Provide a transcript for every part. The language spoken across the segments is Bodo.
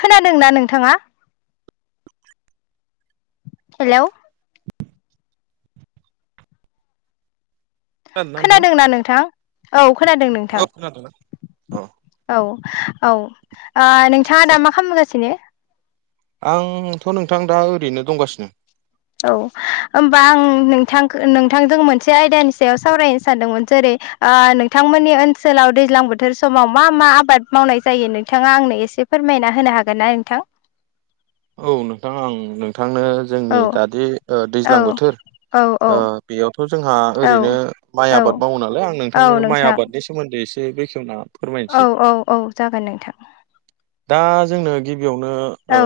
खोनादोंना नोंथाङा हेल' खोनादोंना नोंथां औ खोनादों नोंथां औ खोनादोंना औ औ औ ओ नोंथाङा दा मा खालामगासिनो? आंथ' नोंथां दा ओरैनो दंगासिनो औ होमबा आं नोंथां नोंथांजों मोनसे आयदानि सायाव सावरायनो सानदोंमोन जेरै ओ नोंथां मोननि ओनसोलाव दैज्लां बोथोर समाव मा मा आबाद मावनाय जायो? नोंथाङा आंनो एसे फोरमायना होनो हागोन हागोनना नोंथां? औ नोंथां आं नोंथांनो जोंनि औ दादि ओ दैज्लां औ बोथोर औ ओ बेयावथ' जोंहा औ ओरैनो माइ औ आबाद मावो नालाय आं औ नोंथांनो माइ नोंथां आबादनि सोमोन्दै ए से बेखेवना औ फोरमायनोसै औ औ जागोन नोंथां। दा जोंनो गिबियावनो ओ औ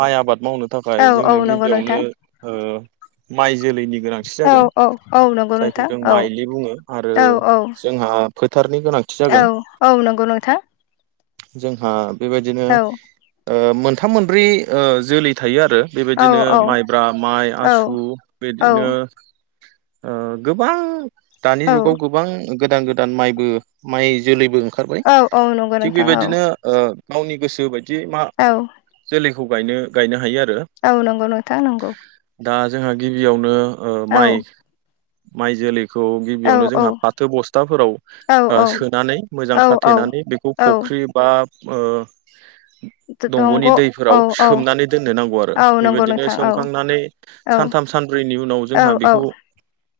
माइ आबाद मावनो थाखाय औ औ जोंनो नंगौ गिबियावनो नोंथां ओ माइ जोलैनि गोनांथि औ जागोन औ औ नंगौ जायखौ नोंथां जों औ माइलि बुङो आरो औ औ जोंहा हासारनि गोनांथि औ जागोन औ नंगौ नोंथां जोंहा बेबायदिनो औ ओ मोनथाम मोनब्रै ओ जोलै थायो आरो बो औ बेबायदिनो औ माइब्रा माइ, औ आसु औ बिदिनो ओ गोबां दानि औ जुगाव गोबां गोदान गोदान माइबो माइ जोलैबो ओंखारबाय। औ औ नंगौ थिग नोंथां औ बेबायदिनो ओ गावनि गोसो बायदि मा औ जोलैखौ गायनो गायनो हायो आ औ नंगौ नोंथा नंगौ। दा जोंहा गिबियावनो औ माइ-माइ जोलै खौ औ गिबियावनो औ जोंहा फाथो बस्थाफोराव औ ओ सोनानै मोजां औ औ खाथेनानै बेखौ फख औ फुख्रि बा ओ दंग' दंग'नि औ दैफोराव औ खोमनानै दोननो नांगौ आरो औ नंगौ बेबायदिनो नोंथां औ सोमखांनानै औ सानथाम सानब्रैनि उनाव औ औ जोंहा बेखौ [unintelligible]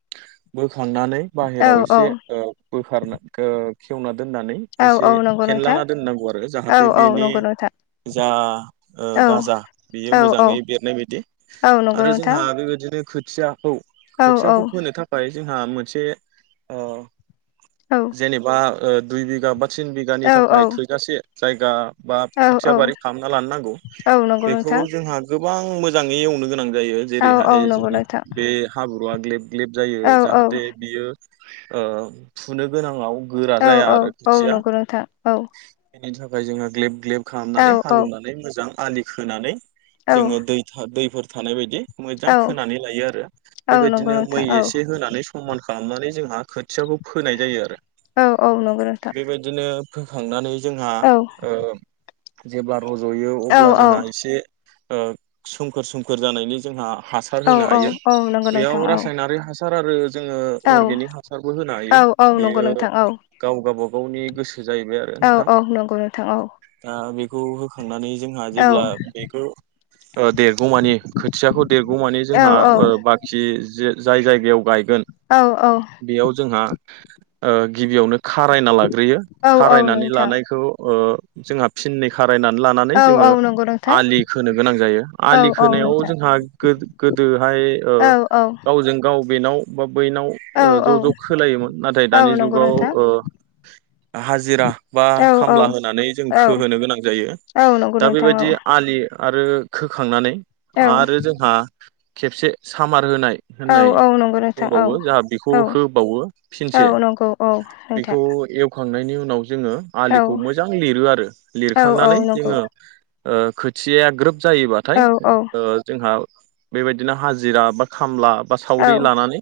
बोखांनानै बाहेराव एसे ओ बोखारना ओ खेवना दोननानै एसे औ नंगौ नोंथां फेनलाना दोननांगौ आरो औ जाहाथे औ बेनि नंगौ नोंथां जा औ गाजा बेयो औ औ मोजाङै बेरनाय बदि औ नंगौ आरो नोंथां जोंहा बेबायदिनो औ औ खोथियाखौ-खोथियाखौ फोनो थाखाय जोंहा मोनसे औ जेनेबा दुइ बिगा बा थिन बिगानि औ औ थाखाय थोजासे जायगा बा औ खोथिया बारि खालामना लानो नांगौ औ नंगौ बेखौ नोंथां। जोंहा गोबां मोजाङै एवनो गोनां जायो औ औ जेरैहाय नंगौ जों नोंथां बे हाब्रुवआ ग्लेब ग्लेब जायो औ औ जाहाथे बियो ओ फुनो गोनाङाव गोरा औ जाया आरो औ खोथिया नंगौ नोंथां औ बेनि थाखाय जोङो ग्लेब ग्लेब औ खालामनानै औ हालेवनानै मोजां आलि खोनानै औ जोङो दै दैफोर थानाय बायदि औ मोजां खोनानै लायो आरो औ नंगौ बेबायदिनो नोंथां मै औ एसे होनानै समान खालामनानै जोंहा खोथियाखौ फोनाय जायो आरो औ औ नंगौ नोंथां होखांनानै जोंहा औ ओ जेब्ला रज'यो औ अब्ला जोंहा एसे ओ सोमखोर सोमखोर जानायनि जोंहा हासार औ होनो हायो औ नंगौ नोंथां बेयाव औ रासायनारि हासार आरो जोङो औ अरगेनिक हासारबो होनो हायो औ औ नंगौ बेयो नोंथां औ गाव गावबागावनि गोसो जाहैबाय आरो औ नोंथां औ नंगौ नोंथां औ दा बेखौ होखांनानै जोंहा औ जेब्ला बेखौ ओ देर देरगौ मानि खोथियाखौ देरगौ मानि औ जोंहा बाखि जाय जायगायाव गाय गोन औ बेयाव जोंहा ओ गिबियावनो खारायना लाग्रोयो औ औ खारायनानै नोंथां लानायखौ ओ जोंहा फिननै खार खारायनानै लानानै औ औ जोङो नंगौ नोंथां आलि खोनो गोनां जायो औ आलि औ खोनायाव नोंथां जोंहा गोदोहाय ओ औ गावजों गाव बेनाव बा बैनाव औ ओ ज' औ ज' खोलायोमोन नाथाय औ दानि नंगौ जुगाव नोंथां ओ हाजिरा बा औ खामला होनानै जों औ खोहोनो गोनां जायो औ नंगौ दा नोंथां औ बेबायदि आलि आरो खोखांनानै औ आरो जोंहा खेबसे सामार होनाय होननाय औ औ नंगौ नोंथां औ दंबावो जोंहा बेखौ औ होबावो औ फिनसेखौ नंगौ औ बेखौ नोंथां एव खांनायनि उनाव जोङो आलिखौ औ मोजां लिरो आरो औ औ लिरखांनानै नंगौ जोङो ओ खोथियाया ग्रोब औ जायोबाथाय औ जोंहा बेबायदिनो हाजिरा बा खामला बा औ सावरि लानानै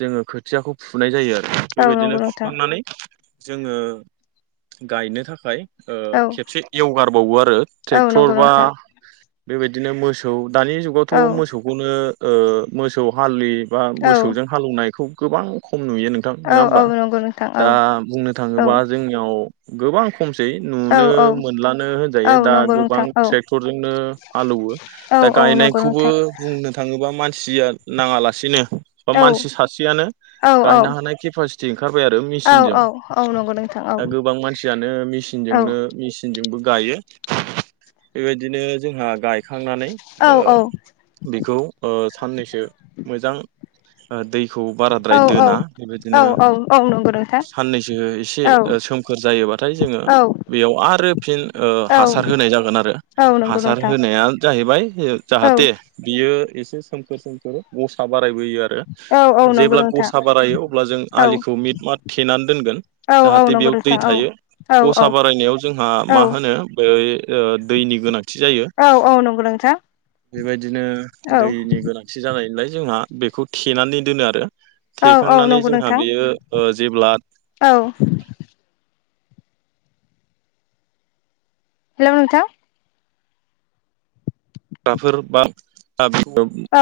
जोङो खोथियाखौ फुनाय जायो आरो औ बेबायदिनो नंगौ नोंथां फुखांनानै जोङो गायनो थाखाय ओ औ खेबसे एवगारबावो आरो औ नंगौ ट्रेक्टर बा नोंथां बेबायदिनो मोसौ दानि जुगावथ' औ मोसौखौनो ओ मोसौ हालि बा औ मोसौजों हालौवनायखौ गोबां खम नुयो नोंथां औ नङा औ होमबा नंगौ नोंथां औ दा बुंनो औ थाङोबा जोंनियाव गोबां खमसै औ नुनो औ मोनलानो औ होनजायो दा नंगौ गोबां नोंथां औ ट्रेक्टर जोंनो हालौवो औ दा औ नंगौ गायनायखौबो नोंथां बुंनो थाङोबा मान सिया नाङालासिनो बा औ मानसि सासेयानो औ गायनो हानाय केपासिटि ओंखारबाय आरो औ औ मेसिनजों औ नंगौ नोंथां औ दा गोबां मानसियानो औ मेसिनजोंनो मेसिनजोंबो गायो बेबायदिनो जोंहा गाय खांनानै औ ओ बेखौ ओ साननैसो मोजां दैखौ बाराद्राय औ दोना बेबायदिनो नंगौ नोंथां साननैसो एसे औ सोमखोर जायोबाथाय जोङो औ बेयाव आरो फिन ओ औ हासार होनाय जागोन आरो औ नंगौ नोंथां औ नंगौ हासार नोंथां होनाया जाहैबाय जाहाथे बियो एसे सोमखोर सोमखोर गसा बाराय यो औ औ आरो नंगौ जेब्ला नोंथां गसा बारायो अब्ला जों आलिखौ मिट मात थेनानै दोनगोन जाहाथे बेयाव दै औ थायो औ गसा बारायनायाव जोंहा मा होनो बै ओ दैनि गोनांथि जायो औ औ नंगौ नोंथां बेबायदिनो औ दैनि गोनांथि जानायलाय जोंहा बेखौ थेनानै दोनो आरो औ औ थेखांनानै नंगौ जोंहा नोंथां बेयो ओ जेब्ला औ हेलौ नोंथां क्राफोर्ड बा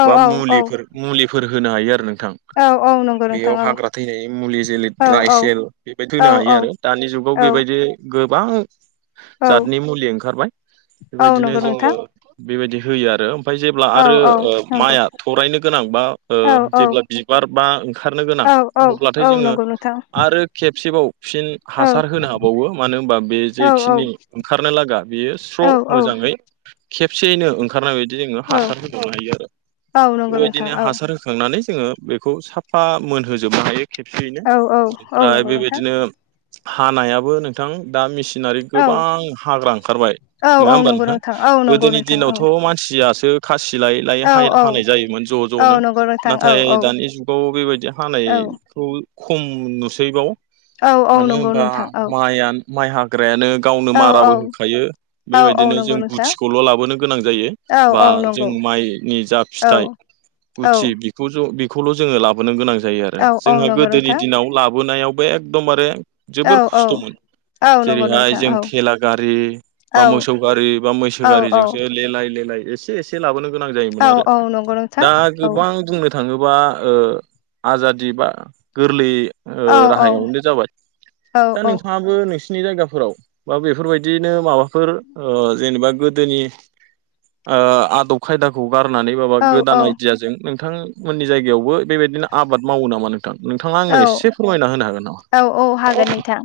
औ बा औ औ मुलिफोर मुलिफोर होनो हायो आरो नों औ औ। नंगौ नोंथां बेयाव औ हाग्रा थैनायनि मुलि जेरै औ ड्राय औ सेल बेबायदि औ होनो हायो औ आरो दानि जुगाव औ बेबायदि गोबां औ जातनि मुलि ओंखारबाय औ बेबायदिनो नंगौ जोङो नोंथां बेबायदि होयो आरो ओमफ्राय जेब्ला औ आरो औ नंगौ माइआ थरायनो गोनां बा औ जेब्ला बिबार बा खारनो गोनां औ अब्लाथाय औ जोङो नंगौ नोंथां आरो खेबसेबाव फिन औ हासार होनो हाबावो मानो होनबा बे औ जेखिनि ओंखारनो लागा बेयो औ स्र' औ मोजाङै [inaudible] सेयैनो ओंखारनाय बदि जोङो हासार होखांनो हायो आरो औ नंगौ बेबायदिनो नोंथां औ हासार होखांनानै जोङो बेखौ साफा मोनहोजोबनो हायो खेबसेयैनो औ औ नंगौ ओमफ्राय नोंथां बेबायदिनो हानायाबो नोंथां दा मिसिन नारि औ गोबां हाग्रा ओंखारबाय औ नङा औ होमबा नंगौ नोंथां औ नंगौ गोदोनि नोंथां औ दिनावथ' मानसिया खासि लायै लायै औ औ हानाय जायोमोन ज' औ ज'नो नंगौ नोंथां औ नाथाय दानि जुगाव बेबायदि हानाय औ खौ खम नुसैबाव औ औ मानो नंगौ होनबा नोंथां औ माइआ माइ हाग्रायानो गावनो औ माराबो होखायो औ औ बेबायदिनो नंगौ जों नोंथां ल' लाबोनो गोनां जायो औ बा औ जों नंगौ माइनि जा औ फिथाइ औ गुथि बेखौ बेखौल' जोङो लाबोनो गोनां जायो आरो औ औ जोंहा नंगौ गोदोनि नोंथां दिनाव लाबोनायावबो एकदमबारे औ जोबोर औ खस्थ'मोन। औ नंगौ जेरैहाय नोंथां जों औ थेला गारि बा औ मोसौ गारि बा मैसो औ औ गारिजोंसो लेलाय लेलाय एसे एसे लाबोनो गोनां जायोमोन औ आरो औ नंगौ नोंथां दा औ गोबां बुंनो थाङोबा ओ आजादि बा गोरलै ओ औ औ राहायावनो जाबाय औ दा औ नोंथाङाबो नोंसि नि जायगाफोराव बा बेफोरबायदिनो माबाफोर ओ जेनेबा गो दोनि ओ आदब खायदाखौ गारनानै बाबा औ गोदान औ आइडियाजों नों थांमोननि जायगायावबो बेबायदिनो आबाद मावो नामा नों औ औ औ हागोन नोंथां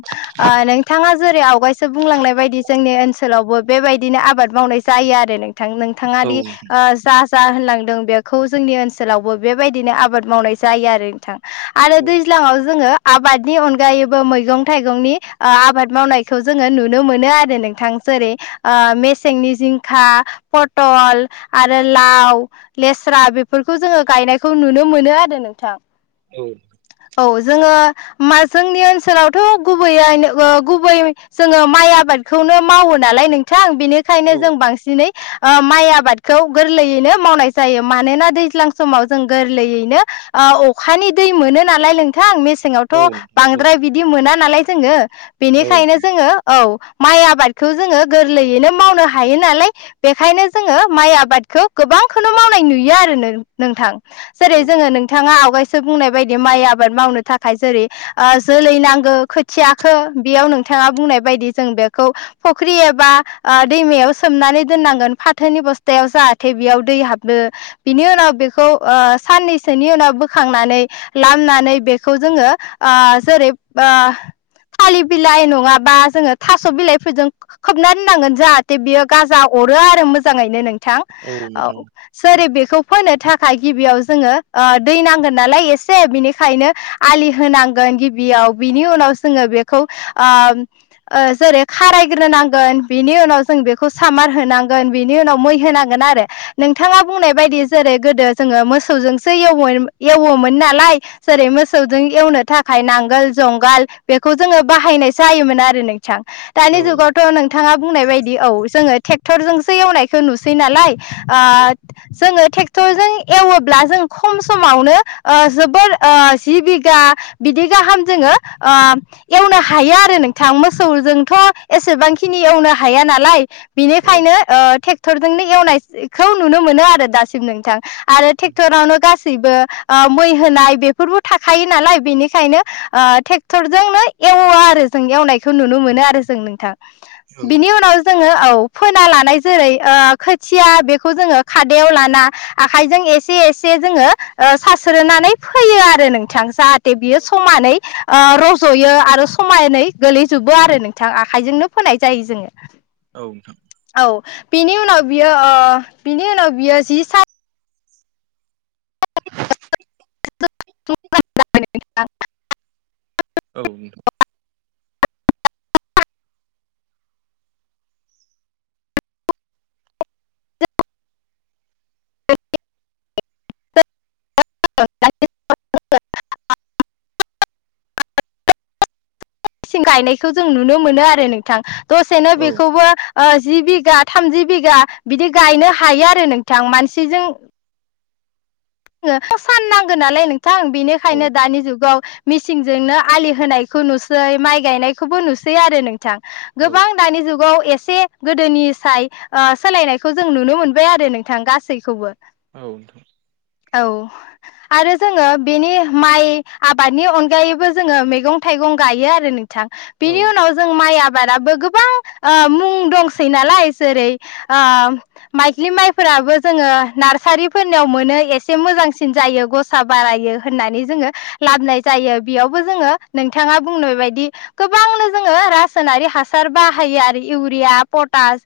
ओ नोंथाङा जेरै आवगायसो बुंलांनाय बायदि जोंनि ओनसोलावबो बेबायदिनो आबाद मावनाय जायो आरो नों नोंथाङा औ दि ओ जा जा होनलांदों बेखौ जोंनि ओनसोलावबो बेबायदिनो आबाद मावनाय जायो आरो नोंथां। आरो नोंथां दैज्लाङाव जोङो आबादनि अनगायैबो मैगं थाइगंनि ओ आबाद मावनायखौ जोङो नुनो मोनो आरो नोंथां जेरै ओ मेसेंनि जिंखा पथल आरो लाव ले स्रा बेफोरखौ जोङो गायनायखौ नुनो मोनो आरो नोंथां। औ। जोङो जोंनि ओनसोलावथ' गुबैयै गुबै जोङो माइ आबाद खौनो मावो नालाय नोंथां बेनिखायनो औ जों बांसिनै ओ माइ आबादखौ गोरलैयैनो मावनाय जायो मानोना दैज्लां समाव जों गोरलैयैनो ओ अखानि दै मोनो नालाय नोंथां औ मेसेंआवथ' औ बांद्राय बिदि मोना नालाय जोङो बेनिखायनो जोङो औ माइ आबादखौ जोङो गोरलैयैनो मावनो हायो नालाय बेखायनो जोङो माइ आबादखौ गोबां- गोबांखौनो मावनाय नुयो आरो नोंथां जेरै औ नोंथां औ जोङो नोंथाङा आवगायसो बुंनाय बायद दि माइ आबाद मावनो थाखाय ओ जेरै जोलै नांगौ खोथियाखो बेयाव नोंथाङा बुंनाय ब बायदि जों बेखौ फुख्रि एबा दैमायाव सोमनानै दोननांगोन फाथोनि बस्थायाव जा जाहाथे बेयाव दै हाबनो बिनि उनाव बेखौ ओ साननैसोनि उनाव बोखांनानै लामनानै बेखौ जोङो ओ जेरैब ओ थालिर बिलाइ नङाबा जोङो थास' बिलाइफोरजों खोबना दोननांगोन जाहाथे बियो गाजा अ हरो आरो मोजाङैनो नोंथां औ सोर बेखौ फोनो थाखाय गिबियाव जोङो ओ दै नांगोन नालाय एस से बिनिखायनो आलि होनांगोन गिबियाव बिनि उनाव जोङो बेखौ ओ जेरै खारायग्रोनांगोन बिनि उनाव जों बेखौ सामार होनांगोन बिनि उनाव मै होनांगोन आरो नोंथाङा औ बुंनाय बायदि जेरै गोदो जोङो मोसौजोंसो एवोमोन ना जेरै मोसौजों एवनो थाखाय नांगोल जुंगाल बेखौ जोङो बाहायनाय जोायोमोन आरो नों दानि जुगावथ' नोंथाङा बुंनाय बायदि औ जोङो ट्रेक्टरजोंसो एवनायखौ नुसै नालाय जोङो ट्रेक्टरजों एवोब्ला जों खम समावनो जोब जि बिगा बिदि गाहाम जोङो एवनो हायो आरो नोंथां मो मोसौ जोंथ' एसेबांखिनि एवनो हाया नालाय औ बेनिखायनो ट्रेक्टरजोंनो एवनायखौ नुनो मोनो आरो दासिम नोंथां आरो ट्रेक्टरावनो गासैबो मै होनाय बेफोरबो थाखायो नालाय बेनिखायनो ट्रेक्टरजोंनो एवा आरो जों एवनाय बेखौ नुनो मोनो आरो जों नोंथां बिनि उनाव जोङो औ फोना लानाय जेरै खोथिया बेखौ जोङो खादायाव लाना आखाइजों एसे एसे जोङो सास्रोनानै फैयो आरो नोंथां जाहाथे बियो समानै रज'यो आरो समायानै गोलैजोबो आरो नोंथां आखाइजोंनो फोनाय जायो जोङो औ नोंथां औ बिनि उनाव बियो बिनि उनाव बियो जि स [unintelligible] [unintelligible] औ [unintelligible] गायनायखौ जों नुनो मोनो आरो नोंथां दसेनो बेखौबो जि बिगा थामजि बिघा बिदि गायनो हायो आरो नोंथां मानसिजों सान नांगौ नालाय नोंथां बेनिखायनो दानि जुगाव मिसिंजोंनो आलि होनायखौ नुसै माइ गायनायखौबो नुसै आरो नोंथां गोबां दानि जुगाव एसे गोदोनि साय सोलायनायखौ जों नुनो मोनबाय आरो नोंथां गासैखौबो औ औ आरो जोङो बेनि माइ आबादनि अनगायैबो जोङो मैगं थाइगं गायो आरो बिनि उनाव जों माइ आबादाबो गोबां मुं दंसै नालाय जेरै माइग्लि माइफोराबो जो नार्सारिफोरनियाव मोनो एस एसे मोजांसिन जायो गसा बारायो होननानै जोङो लाबोनाय जायो बेयावबो जोङो नोंथां बुंनाय बायदि गोबांनो जोङो रासायनारि हासार बाहायो आरो इउरिया पटास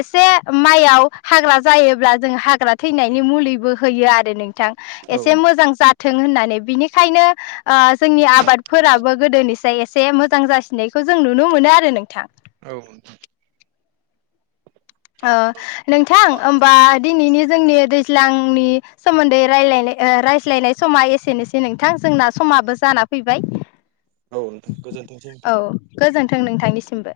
एसे माइयाव हाग्रा जायोब्ला जों हाग्रा थैनायनि मुलिबो होयो आरो नोंथां औ एसे मोजां जाथों होननानै बिनिखायनो जोंनि आब आबादफोराबो गोदोनिफ्रायाय एसे मोजां जासिनायखौ जों नुनो मोनो आरो नोंथां औ नोंथां होमबा दिनैनि जोंनि दैज्लांनि सोमोन्दै रायज्लायनाय रायज्लायनाय समा एसेनोसै नोंथां जोंना समाबो जाना फैबाय औ नोंथां गोजोनथोंसै नोंथां औ गोजोन्थों नोंथांनिसिमबो